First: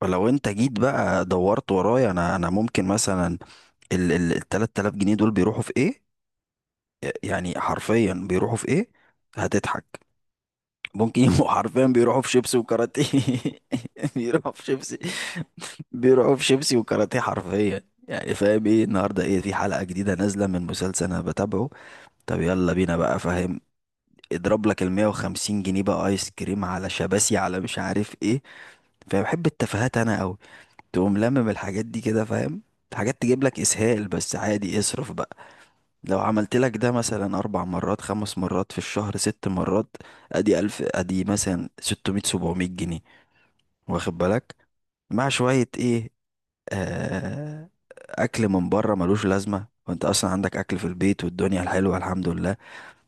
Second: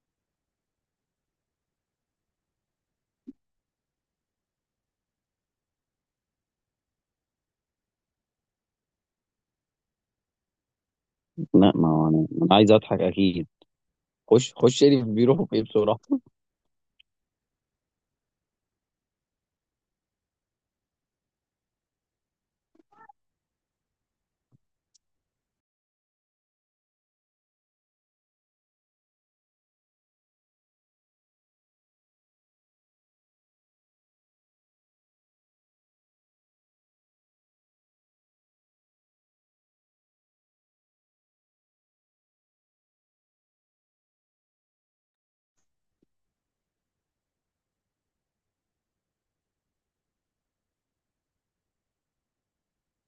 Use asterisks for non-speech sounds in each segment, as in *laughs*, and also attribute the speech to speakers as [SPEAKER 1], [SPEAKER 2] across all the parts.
[SPEAKER 1] فلو انت جيت بقى دورت ورايا، انا ممكن مثلا ال 3000 جنيه دول بيروحوا في ايه؟ يعني حرفيا بيروحوا في ايه؟ هتضحك. ممكن يبقوا *laughs*
[SPEAKER 2] لا،
[SPEAKER 1] حرفيا
[SPEAKER 2] ما هو
[SPEAKER 1] بيروحوا
[SPEAKER 2] انا
[SPEAKER 1] في
[SPEAKER 2] انا
[SPEAKER 1] شيبسي
[SPEAKER 2] عايز اضحك
[SPEAKER 1] وكاراتيه.
[SPEAKER 2] اكيد.
[SPEAKER 1] *laughs* بيروحوا
[SPEAKER 2] خش
[SPEAKER 1] في
[SPEAKER 2] خش
[SPEAKER 1] شيبسي.
[SPEAKER 2] اللي بيروحوا في *laughs* ايه بسرعه.
[SPEAKER 1] بيروحوا في شيبسي وكاراتيه حرفيا، يعني فاهم ايه؟ النهارده ايه؟ في حلقة جديدة نازلة من مسلسل انا بتابعه. طب يلا بينا بقى، فاهم؟ اضرب لك ال 150 جنيه بقى ايس كريم على شباسي، على مش عارف ايه. فبحب التفاهات انا قوي. تقوم لمم الحاجات دي كده، فاهم؟ حاجات تجيب لك اسهال بس عادي، اصرف بقى. لو عملت لك ده مثلا اربع مرات خمس مرات في الشهر ست مرات، ادي الف، ادي مثلا 600 700 جنيه. واخد بالك؟ مع شوية ايه؟ آه، اكل من بره ملوش لازمة وانت اصلا عندك اكل في البيت والدنيا الحلوة الحمد لله.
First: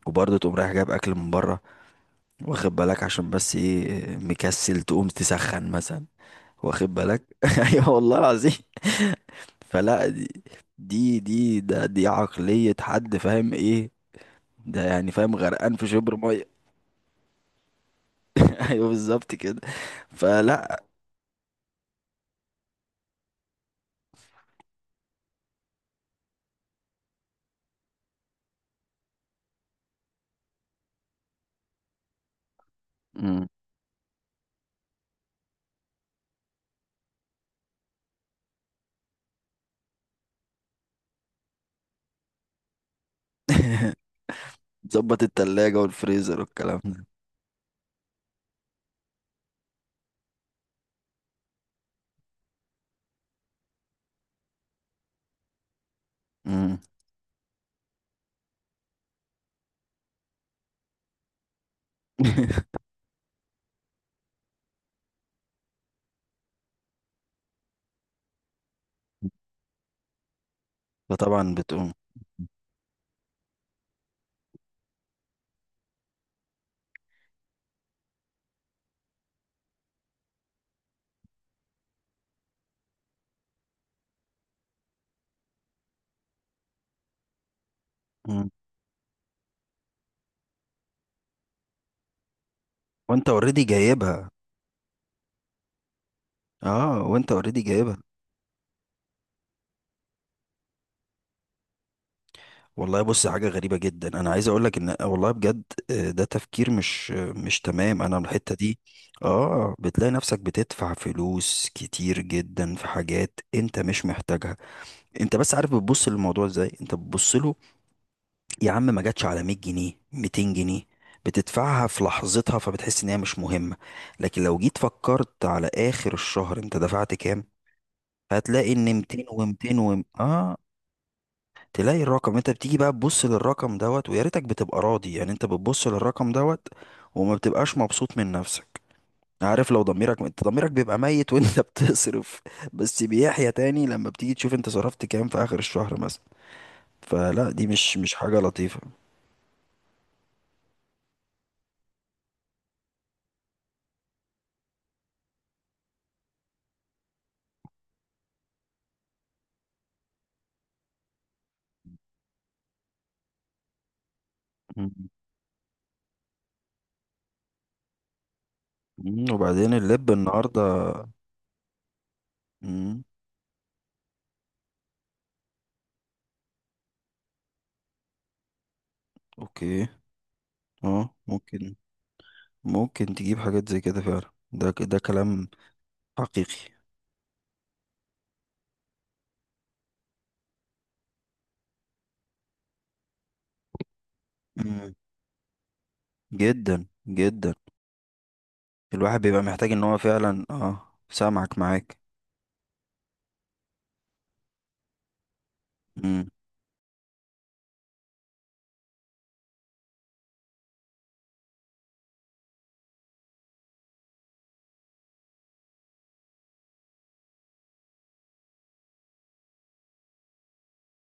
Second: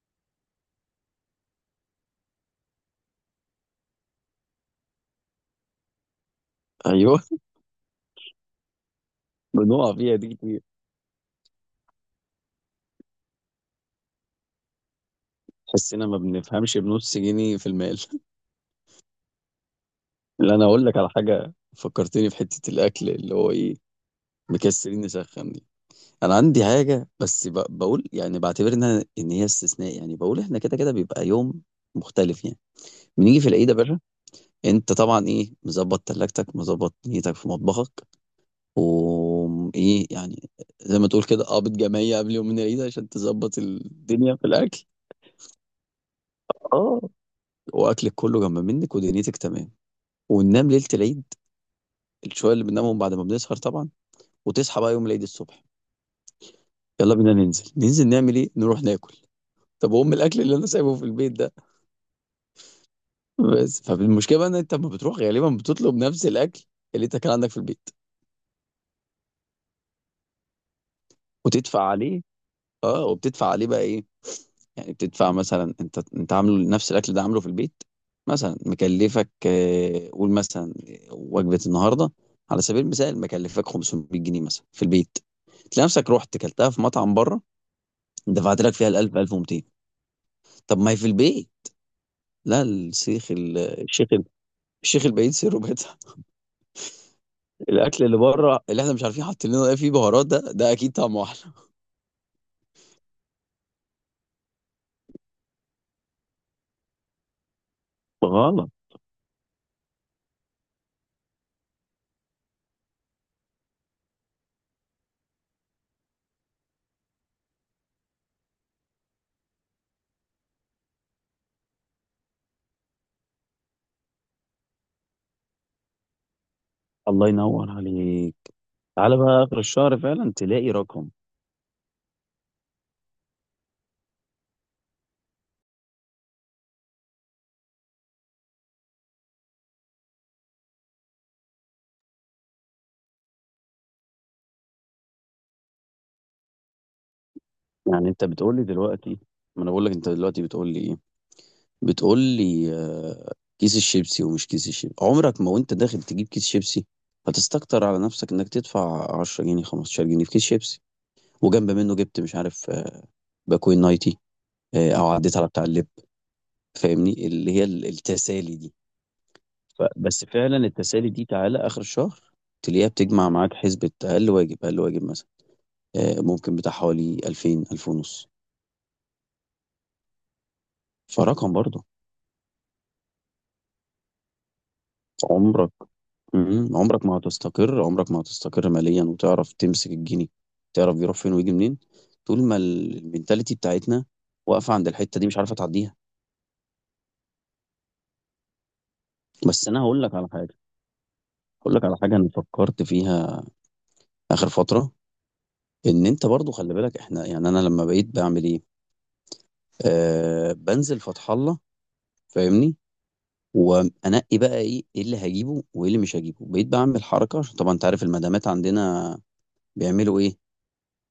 [SPEAKER 1] وبرضه تقوم رايح جايب اكل من بره. واخد بالك؟ عشان بس ايه؟ مكسل تقوم تسخن مثلا. واخد
[SPEAKER 2] ايوه،
[SPEAKER 1] بالك؟ *laughs* ايوه والله العظيم.
[SPEAKER 2] بنقع
[SPEAKER 1] فلا،
[SPEAKER 2] فيها
[SPEAKER 1] دي
[SPEAKER 2] دي كتير.
[SPEAKER 1] دي دي ده دي عقلية حد، فاهم ايه؟ ده يعني فاهم غرقان في
[SPEAKER 2] تحسنا
[SPEAKER 1] شبر
[SPEAKER 2] ما
[SPEAKER 1] مية.
[SPEAKER 2] بنفهمش بنص جنيه في المال. *laughs*
[SPEAKER 1] *laughs* ايوه بالظبط كده.
[SPEAKER 2] لا، انا
[SPEAKER 1] فلا.
[SPEAKER 2] اقول لك على حاجه فكرتني في حته الاكل اللي هو ايه، مكسرين نسخن دي. انا عندي حاجه بس بقول، يعني بعتبر انها ان هي استثناء، يعني بقول احنا كده كده بيبقى يوم مختلف يعني. بنيجي
[SPEAKER 1] مم.
[SPEAKER 2] في العيد يا باشا، انت طبعا ايه، مظبط تلاجتك، مظبط نيتك في مطبخك، ايه يعني، زي ما تقول كده قابض جمعية قبل يوم من العيد عشان تظبط
[SPEAKER 1] *laughs*
[SPEAKER 2] الدنيا في الأكل.
[SPEAKER 1] ظبط التلاجة والفريزر والكلام
[SPEAKER 2] اه،
[SPEAKER 1] ده.
[SPEAKER 2] وأكلك كله جنب منك ودنيتك تمام، وننام ليلة العيد، الشوية اللي بننامهم بعد ما بنسهر طبعا، وتصحى بقى يوم العيد الصبح.
[SPEAKER 1] مم.
[SPEAKER 2] يلا بينا ننزل، ننزل نعمل ايه، نروح ناكل. طب وام الاكل اللي انا سايبه في البيت ده؟
[SPEAKER 1] *laughs*
[SPEAKER 2] بس فالمشكله بقى ان انت لما بتروح غالبا بتطلب نفس الاكل اللي انت كان عندك في البيت،
[SPEAKER 1] فطبعا
[SPEAKER 2] وتدفع
[SPEAKER 1] بتقوم.
[SPEAKER 2] عليه. اه، وبتدفع عليه بقى ايه، يعني بتدفع مثلا انت عامله نفس الاكل ده، عامله في البيت مثلا مكلفك آه، قول مثلا وجبه النهارده على سبيل المثال مكلفك 500 جنيه مثلا في البيت، تلاقي نفسك رحت كلتها في مطعم بره،
[SPEAKER 1] مم.
[SPEAKER 2] دفعت لك فيها ال 1000، 1200. طب ما هي في البيت. لا،
[SPEAKER 1] وانت اوريدي جايبها.
[SPEAKER 2] الشيخ البعيد سره بيتها.
[SPEAKER 1] اه وانت اوريدي جايبها.
[SPEAKER 2] الاكل اللي بره، اللي احنا مش عارفين حاطين لنا ايه فيه بهارات، ده اكيد طعمه احلى.
[SPEAKER 1] والله بص، حاجة غريبة جدا، انا عايز اقول لك ان والله بجد، ده تفكير مش مش تمام انا الحتة
[SPEAKER 2] غلط.
[SPEAKER 1] دي. اه، بتلاقي نفسك بتدفع فلوس كتير جدا في حاجات انت مش محتاجها. انت بس عارف بتبص للموضوع ازاي؟ انت بتبص له يا عم، ما جاتش على 100 جنيه 200 جنيه، بتدفعها في لحظتها فبتحس ان هي مش مهمة. لكن لو جيت فكرت على اخر الشهر انت دفعت
[SPEAKER 2] الله
[SPEAKER 1] كام،
[SPEAKER 2] ينور عليك.
[SPEAKER 1] هتلاقي ان
[SPEAKER 2] تعالى
[SPEAKER 1] 200
[SPEAKER 2] بقى اخر
[SPEAKER 1] و200
[SPEAKER 2] الشهر،
[SPEAKER 1] و
[SPEAKER 2] فعلا تلاقي رقم.
[SPEAKER 1] تلاقي الرقم. انت بتيجي بقى تبص للرقم دوت، ويا ريتك بتبقى راضي يعني. انت بتبص للرقم دوت، وما بتبقاش مبسوط من نفسك. عارف لو ضميرك، انت ضميرك بيبقى ميت وانت *laughs* بتصرف، بس بيحيى تاني لما بتيجي تشوف انت صرفت كام في اخر الشهر مثلا. فلا دي مش
[SPEAKER 2] يعني
[SPEAKER 1] مش
[SPEAKER 2] انت
[SPEAKER 1] حاجة
[SPEAKER 2] بتقول لي
[SPEAKER 1] لطيفة.
[SPEAKER 2] دلوقتي، ما انا بقول لك، انت دلوقتي بتقول لي ايه، بتقول لي آه، كيس الشيبسي ومش كيس الشيبسي، عمرك ما وانت داخل تجيب كيس شيبسي هتستكتر على نفسك انك تدفع 10 جنيه، 15 جنيه في كيس شيبسي، وجنب منه جبت مش عارف آه، باكوين نايتي،
[SPEAKER 1] مم.
[SPEAKER 2] آه، او عديت على بتاع اللب. فاهمني، اللي هي التسالي دي.
[SPEAKER 1] مم. وبعدين اللب
[SPEAKER 2] بس فعلا
[SPEAKER 1] النهاردة.
[SPEAKER 2] التسالي دي تعالى اخر الشهر تلاقيها
[SPEAKER 1] مم.
[SPEAKER 2] بتجمع معاك حسبة اقل واجب اقل واجب مثلا آه، ممكن بتاع حوالي 2000، 2000 ونص.
[SPEAKER 1] اوكي. اه
[SPEAKER 2] فرقم
[SPEAKER 1] ممكن.
[SPEAKER 2] برضه.
[SPEAKER 1] ممكن تجيب حاجات زي كده فعلا، ده كلام
[SPEAKER 2] عمرك،
[SPEAKER 1] حقيقي.
[SPEAKER 2] مم. عمرك ما هتستقر، عمرك ما هتستقر ماليا وتعرف تمسك الجنيه، تعرف بيروح فين ويجي منين، طول ما المينتاليتي بتاعتنا واقفة عند
[SPEAKER 1] مم.
[SPEAKER 2] الحتة دي مش عارفة تعديها.
[SPEAKER 1] جدا جدا. الواحد بيبقى
[SPEAKER 2] بس
[SPEAKER 1] محتاج
[SPEAKER 2] انا
[SPEAKER 1] ان هو
[SPEAKER 2] هقول لك على
[SPEAKER 1] فعلا
[SPEAKER 2] حاجة،
[SPEAKER 1] اه سامعك
[SPEAKER 2] هقول لك على
[SPEAKER 1] معاك.
[SPEAKER 2] حاجة انا فكرت فيها اخر فترة. ان انت
[SPEAKER 1] مم.
[SPEAKER 2] برضو خلي بالك، احنا يعني انا لما بقيت بعمل ايه، آه، بنزل فتح الله، فاهمني، وانقي بقى ايه، ايه اللي هجيبه وايه اللي مش هجيبه. بقيت بعمل حركة عشان طبعا انت عارف المدامات عندنا بيعملوا ايه،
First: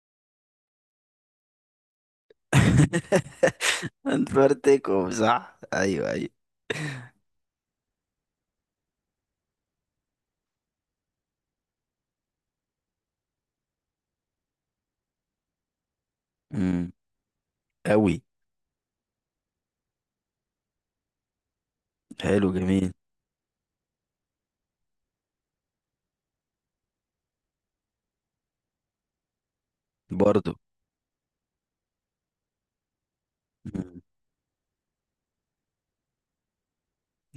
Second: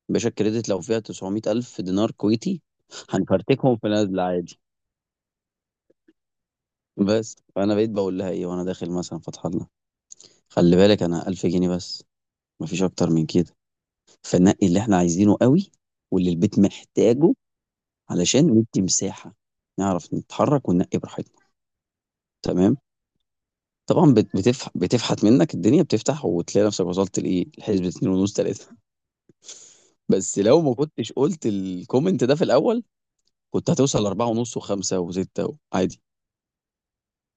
[SPEAKER 2] باشا الكريدت لو فيها 900 ألف دينار كويتي هنفرتكهم في
[SPEAKER 1] *laughs*
[SPEAKER 2] نازلة عادي.
[SPEAKER 1] انفرتكم صح، ايوه ايوه.
[SPEAKER 2] بس فأنا بقيت بقول لها إيه وأنا داخل مثلا فتح الله، خلي بالك أنا 1000 جنيه بس، مفيش أكتر من كده، فنقي اللي إحنا عايزينه قوي واللي البيت
[SPEAKER 1] امم.
[SPEAKER 2] محتاجه،
[SPEAKER 1] قوي.
[SPEAKER 2] علشان ندي مساحة نعرف نتحرك وننقي براحتنا.
[SPEAKER 1] حلو
[SPEAKER 2] تمام.
[SPEAKER 1] جميل.
[SPEAKER 2] طبعا بتفحت منك الدنيا، بتفتح وتلاقي نفسك وصلت لإيه، لحسبة 2 ونص، 3. *laughs* بس
[SPEAKER 1] برضو.
[SPEAKER 2] لو ما كنتش قلت الكومنت ده في الأول كنت
[SPEAKER 1] مم.
[SPEAKER 2] هتوصل 4 ونص و5 و6 عادي.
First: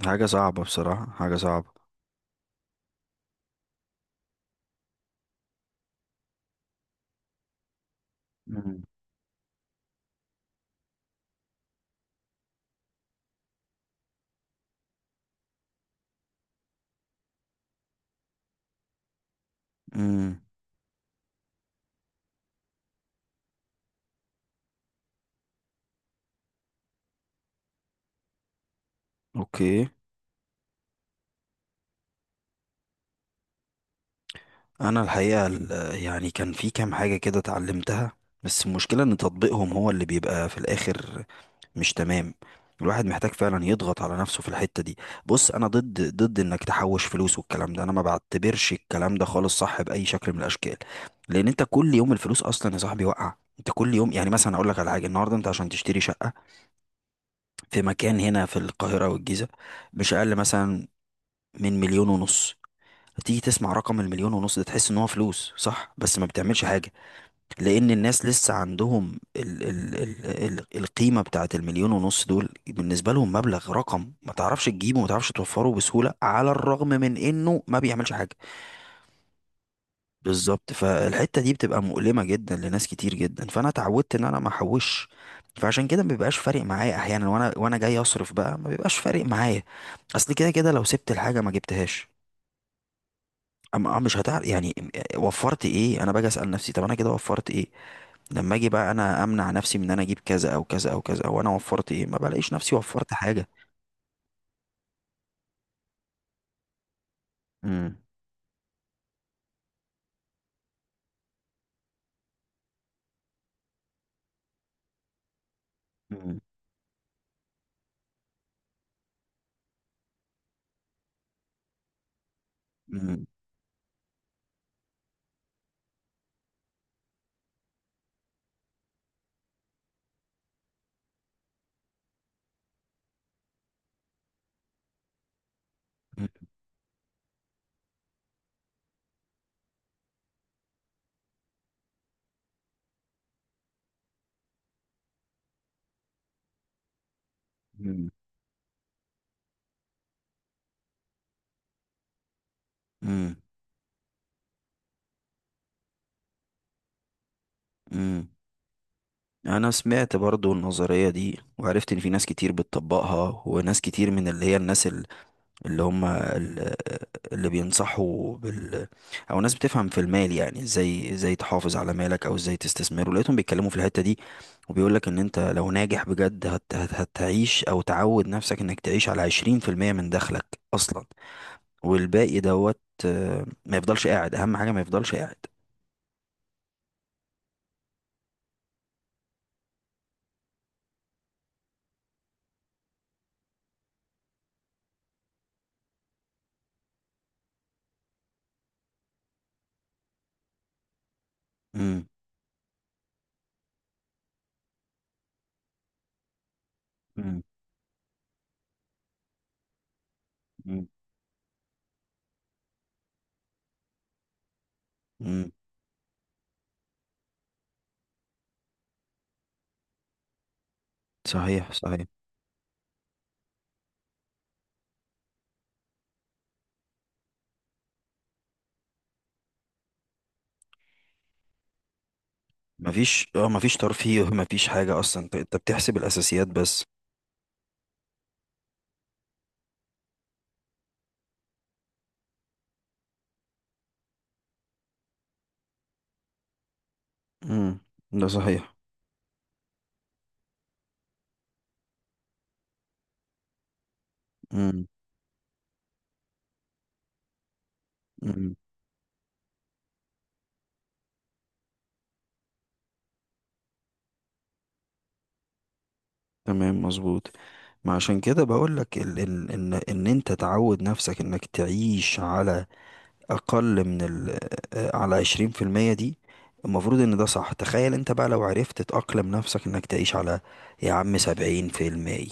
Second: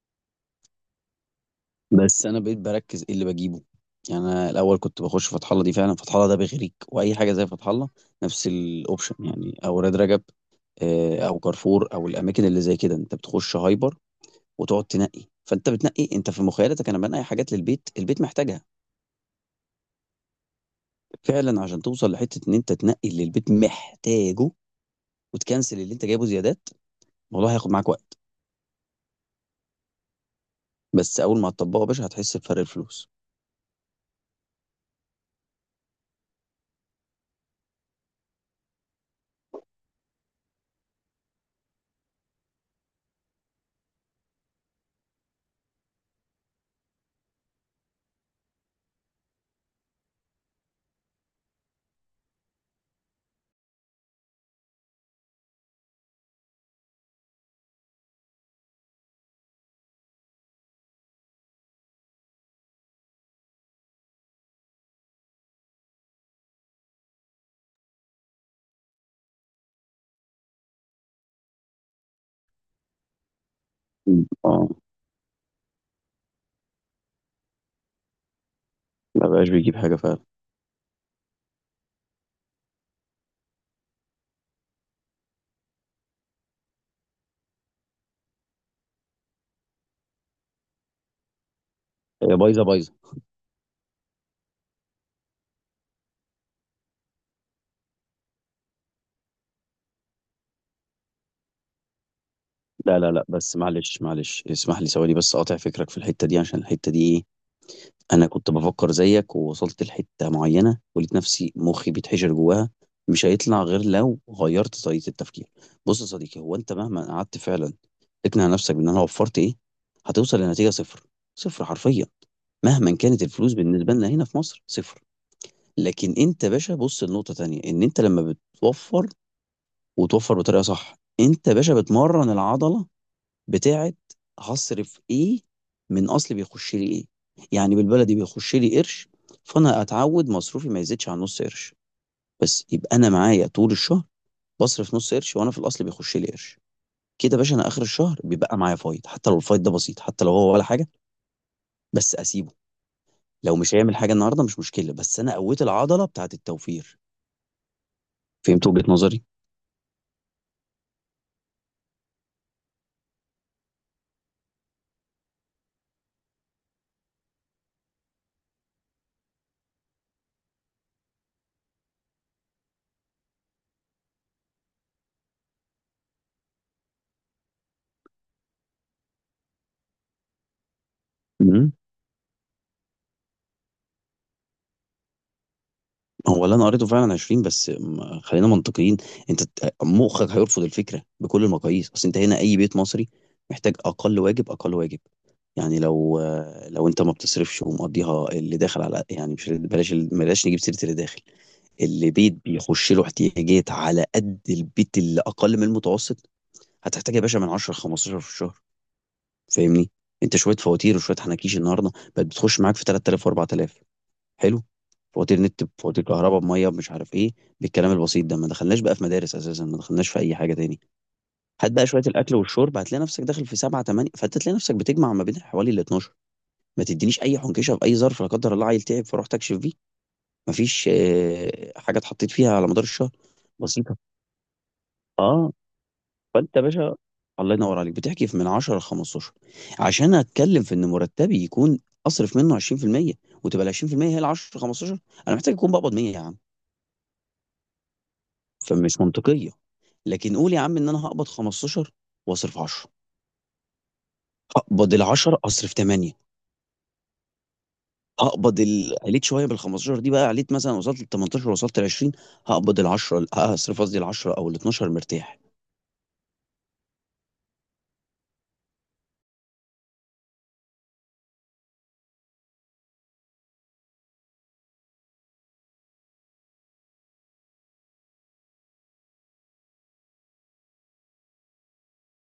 [SPEAKER 1] حاجة صعبة بصراحة، حاجة صعبة.
[SPEAKER 2] بس انا بقيت بركز ايه اللي بجيبه، يعني انا الاول كنت بخش فتح الله، دي فعلا فتح الله ده بيغريك، واي حاجه زي فتح الله، نفس الاوبشن يعني، او راد رجب آه، او كارفور او الاماكن اللي زي كده. انت بتخش هايبر وتقعد تنقي، فانت بتنقي انت في مخيلتك انا بنقي حاجات للبيت، البيت محتاجها
[SPEAKER 1] امم.
[SPEAKER 2] فعلا، عشان توصل لحته ان انت تنقي اللي البيت محتاجه وتكنسل اللي انت جايبه زيادات. الموضوع هياخد معاك وقت،
[SPEAKER 1] اوكي.
[SPEAKER 2] بس اول ما هتطبقه يا باشا هتحس بفرق الفلوس.
[SPEAKER 1] انا الحقيقه ال- يعني كان في كام حاجه كده اتعلمتها، بس المشكله ان تطبيقهم هو اللي بيبقى في الاخر مش تمام. الواحد محتاج فعلا يضغط على نفسه في الحته دي. بص، انا ضد ضد انك تحوش فلوس والكلام ده. انا ما بعتبرش الكلام ده خالص صح باي شكل من الاشكال، لان انت كل يوم الفلوس اصلا يا صاحبي واقعه. انت كل يوم يعني مثلا اقول لك على حاجه. النهارده انت عشان تشتري شقه في مكان هنا في القاهره والجيزه، مش اقل مثلا من مليون ونص. تيجي تسمع رقم المليون ونص ده، تحس ان هو فلوس صح بس ما بتعملش حاجة، لان الناس لسه عندهم ال القيمة بتاعت المليون ونص دول بالنسبة لهم مبلغ، رقم
[SPEAKER 2] م.
[SPEAKER 1] ما تعرفش
[SPEAKER 2] اه،
[SPEAKER 1] تجيبه وما تعرفش توفره بسهولة على الرغم من انه ما بيعملش حاجة.
[SPEAKER 2] ما بقاش بيجيب حاجه فعلا.
[SPEAKER 1] بالظبط، فالحتة دي بتبقى مؤلمة جدا لناس كتير جدا، فانا اتعودت ان انا ما احوش. فعشان كده ما بيبقاش فارق معايا احيانا، وانا جاي اصرف بقى ما بيبقاش فارق معايا، اصل كده كده لو سبت الحاجة ما جبتهاش،
[SPEAKER 2] هي بايظه بايظه.
[SPEAKER 1] اما آه مش هتعرف يعني وفرت ايه. انا باجي اسال نفسي، طب انا كده وفرت ايه؟ لما اجي بقى انا امنع نفسي من ان انا اجيب كذا او كذا او كذا، وانا وفرت ايه؟ ما بلاقيش نفسي
[SPEAKER 2] لا لا
[SPEAKER 1] وفرت
[SPEAKER 2] لا،
[SPEAKER 1] حاجه.
[SPEAKER 2] بس معلش معلش، اسمح لي ثواني بس اقاطع فكرك في الحته دي، عشان الحته دي ايه،
[SPEAKER 1] امم.
[SPEAKER 2] انا كنت بفكر زيك، ووصلت لحته معينه ولقيت نفسي مخي بيتحشر جواها، مش هيطلع غير لو غيرت طريقه التفكير. بص يا
[SPEAKER 1] امم.
[SPEAKER 2] صديقي، هو انت مهما قعدت فعلا تقنع نفسك بان انا وفرت ايه، هتوصل لنتيجه صفر، صفر حرفيا، مهما كانت
[SPEAKER 1] امم.
[SPEAKER 2] الفلوس بالنسبه لنا هنا في مصر صفر. لكن انت يا باشا بص لنقطه تانية، ان انت لما بتوفر، وتوفر بطريقه صح، انت يا باشا بتمرن العضله بتاعه هصرف ايه من اصل بيخش لي ايه. يعني بالبلدي بيخش لي قرش، فانا اتعود مصروفي ما يزيدش عن نص قرش، بس يبقى انا معايا طول الشهر بصرف نص قرش وانا في الاصل بيخش لي قرش. كده يا باشا انا اخر
[SPEAKER 1] امم.
[SPEAKER 2] الشهر بيبقى معايا فايض، حتى لو الفايض ده بسيط، حتى لو هو ولا حاجه، بس اسيبه.
[SPEAKER 1] امم.
[SPEAKER 2] لو مش هيعمل حاجه النهارده مش مشكله، بس انا قويت العضله بتاعه التوفير.
[SPEAKER 1] امم.
[SPEAKER 2] فهمت وجهة نظري؟
[SPEAKER 1] انا سمعت برضو النظريه دي، وعرفت ان في ناس كتير بتطبقها، وناس كتير من اللي هي الناس اللي هم ال- اللي بينصحوا بال، او ناس بتفهم في المال يعني ازاي، ازاي تحافظ على مالك او ازاي تستثمره، لقيتهم بيتكلموا في الحتة دي. وبيقول لك ان انت لو ناجح بجد هتعيش، او تعود نفسك انك تعيش على 20% من دخلك اصلا،
[SPEAKER 2] مم.
[SPEAKER 1] والباقي دوت، ما يفضلش قاعد. اهم حاجة ما يفضلش قاعد.
[SPEAKER 2] هو اللي انا قريته فعلا 20، بس خلينا منطقيين. انت مخك هيرفض الفكره بكل المقاييس، اصل انت هنا اي بيت مصري محتاج اقل واجب اقل واجب، يعني لو، لو انت ما بتصرفش ومقضيها اللي داخل على، يعني مش بلاش بلاش نجيب سيره اللي داخل،
[SPEAKER 1] امم.
[SPEAKER 2] اللي بيت بيخش له احتياجات على قد البيت اللي اقل من المتوسط، هتحتاج يا باشا
[SPEAKER 1] مم.
[SPEAKER 2] من 10 ل 15 في الشهر. فاهمني، انت شويه
[SPEAKER 1] مم.
[SPEAKER 2] فواتير وشويه حناكيش النهارده بقت بتخش معاك في 3000 و4000. حلو. فواتير
[SPEAKER 1] امم.
[SPEAKER 2] نت، بفواتير كهرباء، بميه، مش عارف ايه، بالكلام البسيط ده. ما دخلناش بقى في مدارس اساسا، ما دخلناش في اي حاجه تاني.
[SPEAKER 1] صحيح
[SPEAKER 2] هات بقى شويه
[SPEAKER 1] صحيح.
[SPEAKER 2] الاكل والشرب هتلاقي نفسك داخل في سبعة تمانية، فانت تلاقي نفسك بتجمع ما بين حوالي ال 12. ما تدينيش اي حنكشه في اي ظرف، لا قدر الله عيل تعب فروح تكشف فيه، ما فيش آه، حاجه اتحطيت فيها على مدار الشهر.
[SPEAKER 1] مفيش مفيش
[SPEAKER 2] بسيطه.
[SPEAKER 1] ترفيه *laughs* مفيش حاجة اصلا. انت
[SPEAKER 2] اه،
[SPEAKER 1] بتحسب الاساسيات
[SPEAKER 2] فانت يا
[SPEAKER 1] بس.
[SPEAKER 2] باشا الله ينور عليك بتحكي في من 10 ل 15، عشان اتكلم في ان مرتبي يكون اصرف منه 20%، وتبقى ال 20% هي ال 10، 15. انا محتاج اكون بقبض 100 يا عم،
[SPEAKER 1] امم. ده صحيح.
[SPEAKER 2] فمش منطقية. لكن قول يا عم ان انا هقبض 15 واصرف 10،
[SPEAKER 1] امم.
[SPEAKER 2] هقبض ال 10 اصرف 8، هقبض عليت شويه بال 15 دي، بقى عليت مثلا وصلت لل 18، وصلت ل 20، هقبض ال 10 هصرف، قصدي ال 10 او ال 12 مرتاح.
[SPEAKER 1] تمام مظبوط. ما عشان كده بقول لك ال ال ان ان انت تعود نفسك انك تعيش على اقل من ال، على 20% دي. المفروض ان ده صح. تخيل انت بقى لو عرفت تأقلم نفسك انك تعيش على، يا عم، 70%،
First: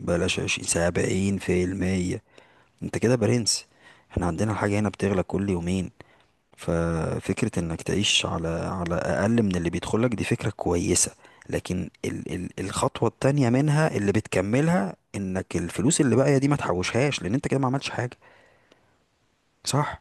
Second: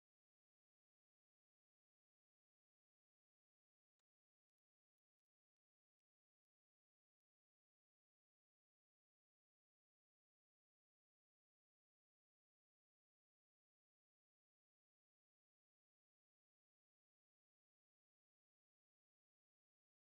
[SPEAKER 1] بلاش 20، 70%، انت كده برنس. احنا عندنا حاجة هنا بتغلى كل يومين، ففكرة انك تعيش على على اقل من اللي بيدخلك دي فكرة كويسة. لكن ال الخطوة التانية منها اللي بتكملها، انك الفلوس اللي باقية دي ما تحوشهاش لان انت كده ما عملتش حاجة، صح؟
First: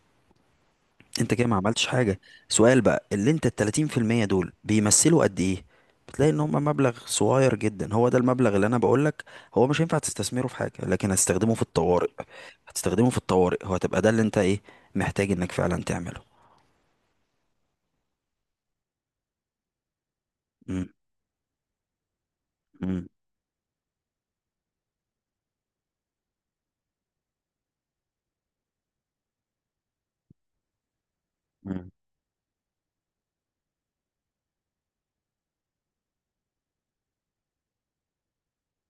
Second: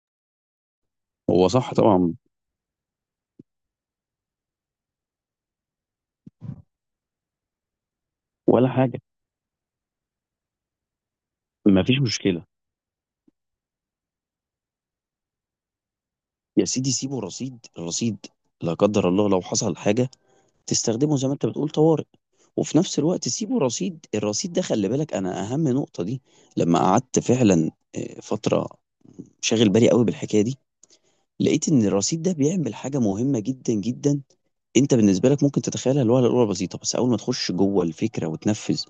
[SPEAKER 1] انت كده
[SPEAKER 2] هو
[SPEAKER 1] ما
[SPEAKER 2] صح
[SPEAKER 1] عملتش
[SPEAKER 2] طبعا.
[SPEAKER 1] حاجة. سؤال بقى، اللي انت التلاتين في المية دول بيمثلوا قد ايه؟ بتلاقي ان هم مبلغ صغير جدا. هو ده المبلغ اللي
[SPEAKER 2] ولا
[SPEAKER 1] انا
[SPEAKER 2] حاجه.
[SPEAKER 1] بقولك، هو مش هينفع تستثمره في حاجة لكن هتستخدمه في
[SPEAKER 2] مفيش
[SPEAKER 1] الطوارئ.
[SPEAKER 2] مشكله.
[SPEAKER 1] هتستخدمه في الطوارئ. هو هتبقى ده اللي انت ايه، محتاج انك فعلا تعمله.
[SPEAKER 2] يا سيدي سيبه رصيد الرصيد، لا قدر الله لو حصل حاجه
[SPEAKER 1] مم.
[SPEAKER 2] تستخدمه زي ما انت بتقول طوارئ. وفي نفس الوقت سيبه رصيد، الرصيد ده خلي بالك انا اهم نقطه دي. لما قعدت فعلا آه، فتره شاغل بالي قوي بالحكايه دي، لقيت ان
[SPEAKER 1] مم.
[SPEAKER 2] الرصيد ده بيعمل حاجه مهمه جدا جدا. انت بالنسبه لك ممكن تتخيلها الوهله الاولى بسيطه، بس اول ما تخش جوه الفكره وتنفذ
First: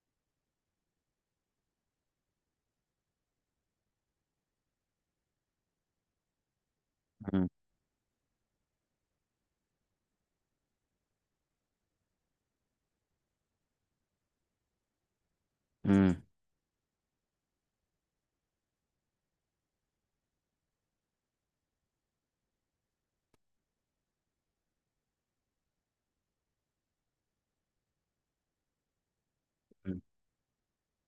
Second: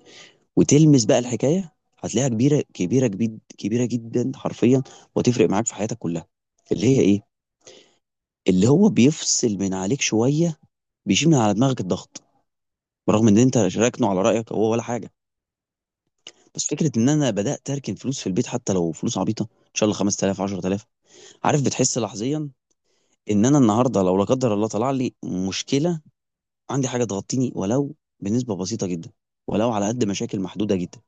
[SPEAKER 2] وتلمس بقى الحكايه، هتلاقيها كبيره، كبيره جدا، كبيره جدا حرفيا، وتفرق معاك في حياتك كلها. اللي هي ايه،
[SPEAKER 1] مم.
[SPEAKER 2] اللي هو بيفصل من عليك شويه، بيشيل من على دماغك الضغط، برغم ان انت راكنه على رايك هو ولا حاجه.
[SPEAKER 1] مم.
[SPEAKER 2] بس فكره ان انا بدات اركن فلوس في البيت، حتى لو فلوس عبيطه ان شاء الله 5000، 10000، عارف بتحس لحظيا ان انا النهارده لو لا قدر الله طلع لي مشكله، عندي حاجه تغطيني ولو بنسبه بسيطه جدا، ولو على قد مشاكل محدوده جدا،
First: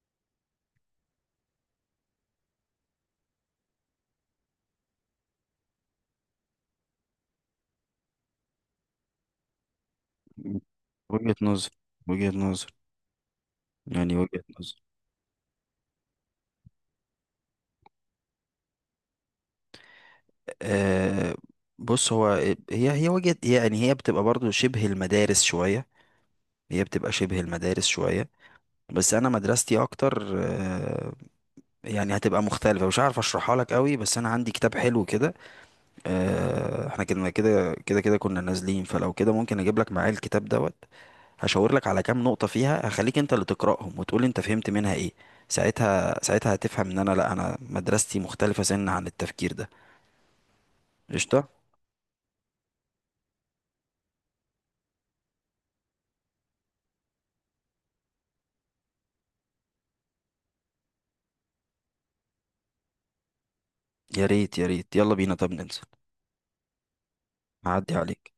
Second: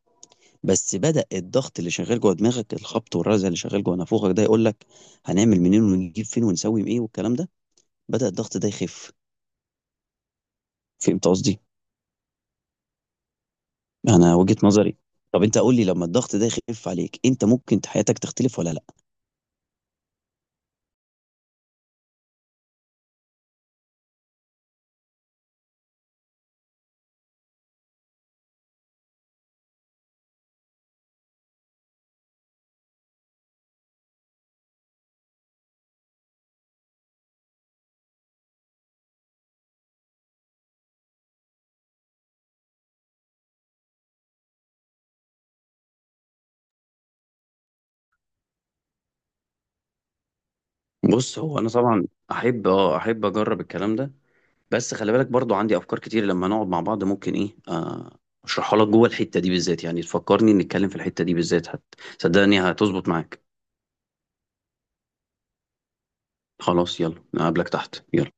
[SPEAKER 2] بس بدأ الضغط اللي شغال جوه دماغك، الخبط والرزع اللي شغال جوه نافوخك ده، يقول لك هنعمل منين ونجيب فين ونسوي ايه والكلام ده، بدأ الضغط ده يخف.
[SPEAKER 1] مم.
[SPEAKER 2] فهمت
[SPEAKER 1] وجهة
[SPEAKER 2] قصدي؟
[SPEAKER 1] نظر. وجهة نظر. يعني
[SPEAKER 2] انا
[SPEAKER 1] وجهة
[SPEAKER 2] وجهة
[SPEAKER 1] نظر.
[SPEAKER 2] نظري، طب انت قول لي لما الضغط ده يخف عليك انت ممكن حياتك تختلف ولا لا.
[SPEAKER 1] أه. بص هو، هي وجهة، يعني هي بتبقى برضو شبه المدارس شوية. هي بتبقى شبه المدارس شوية، بس أنا مدرستي أكتر أه، يعني هتبقى مختلفة. مش عارف أشرحها لك قوي، بس أنا عندي كتاب حلو كده. أه إحنا كنا كده كنا نازلين، فلو كده ممكن أجيب لك معايا الكتاب دوت، هشاور لك على كام نقطة فيها، هخليك انت اللي تقرأهم وتقول انت فهمت منها ايه. ساعتها ساعتها هتفهم ان انا لا، انا مدرستي مختلفة سن عن التفكير ده.
[SPEAKER 2] بص
[SPEAKER 1] قشطة.
[SPEAKER 2] هو انا طبعا احب، احب اجرب الكلام ده، بس خلي بالك برضو عندي افكار كتير لما نقعد مع بعض ممكن ايه آه، اشرحها لك جوه الحته دي بالذات، يعني تفكرني نتكلم في الحته دي بالذات، حتى صدقني هتظبط معاك.
[SPEAKER 1] يا ريت يا ريت، يلا بينا طب ننزل.
[SPEAKER 2] خلاص، يلا نقابلك
[SPEAKER 1] هعدي
[SPEAKER 2] تحت. يلا.
[SPEAKER 1] عليك.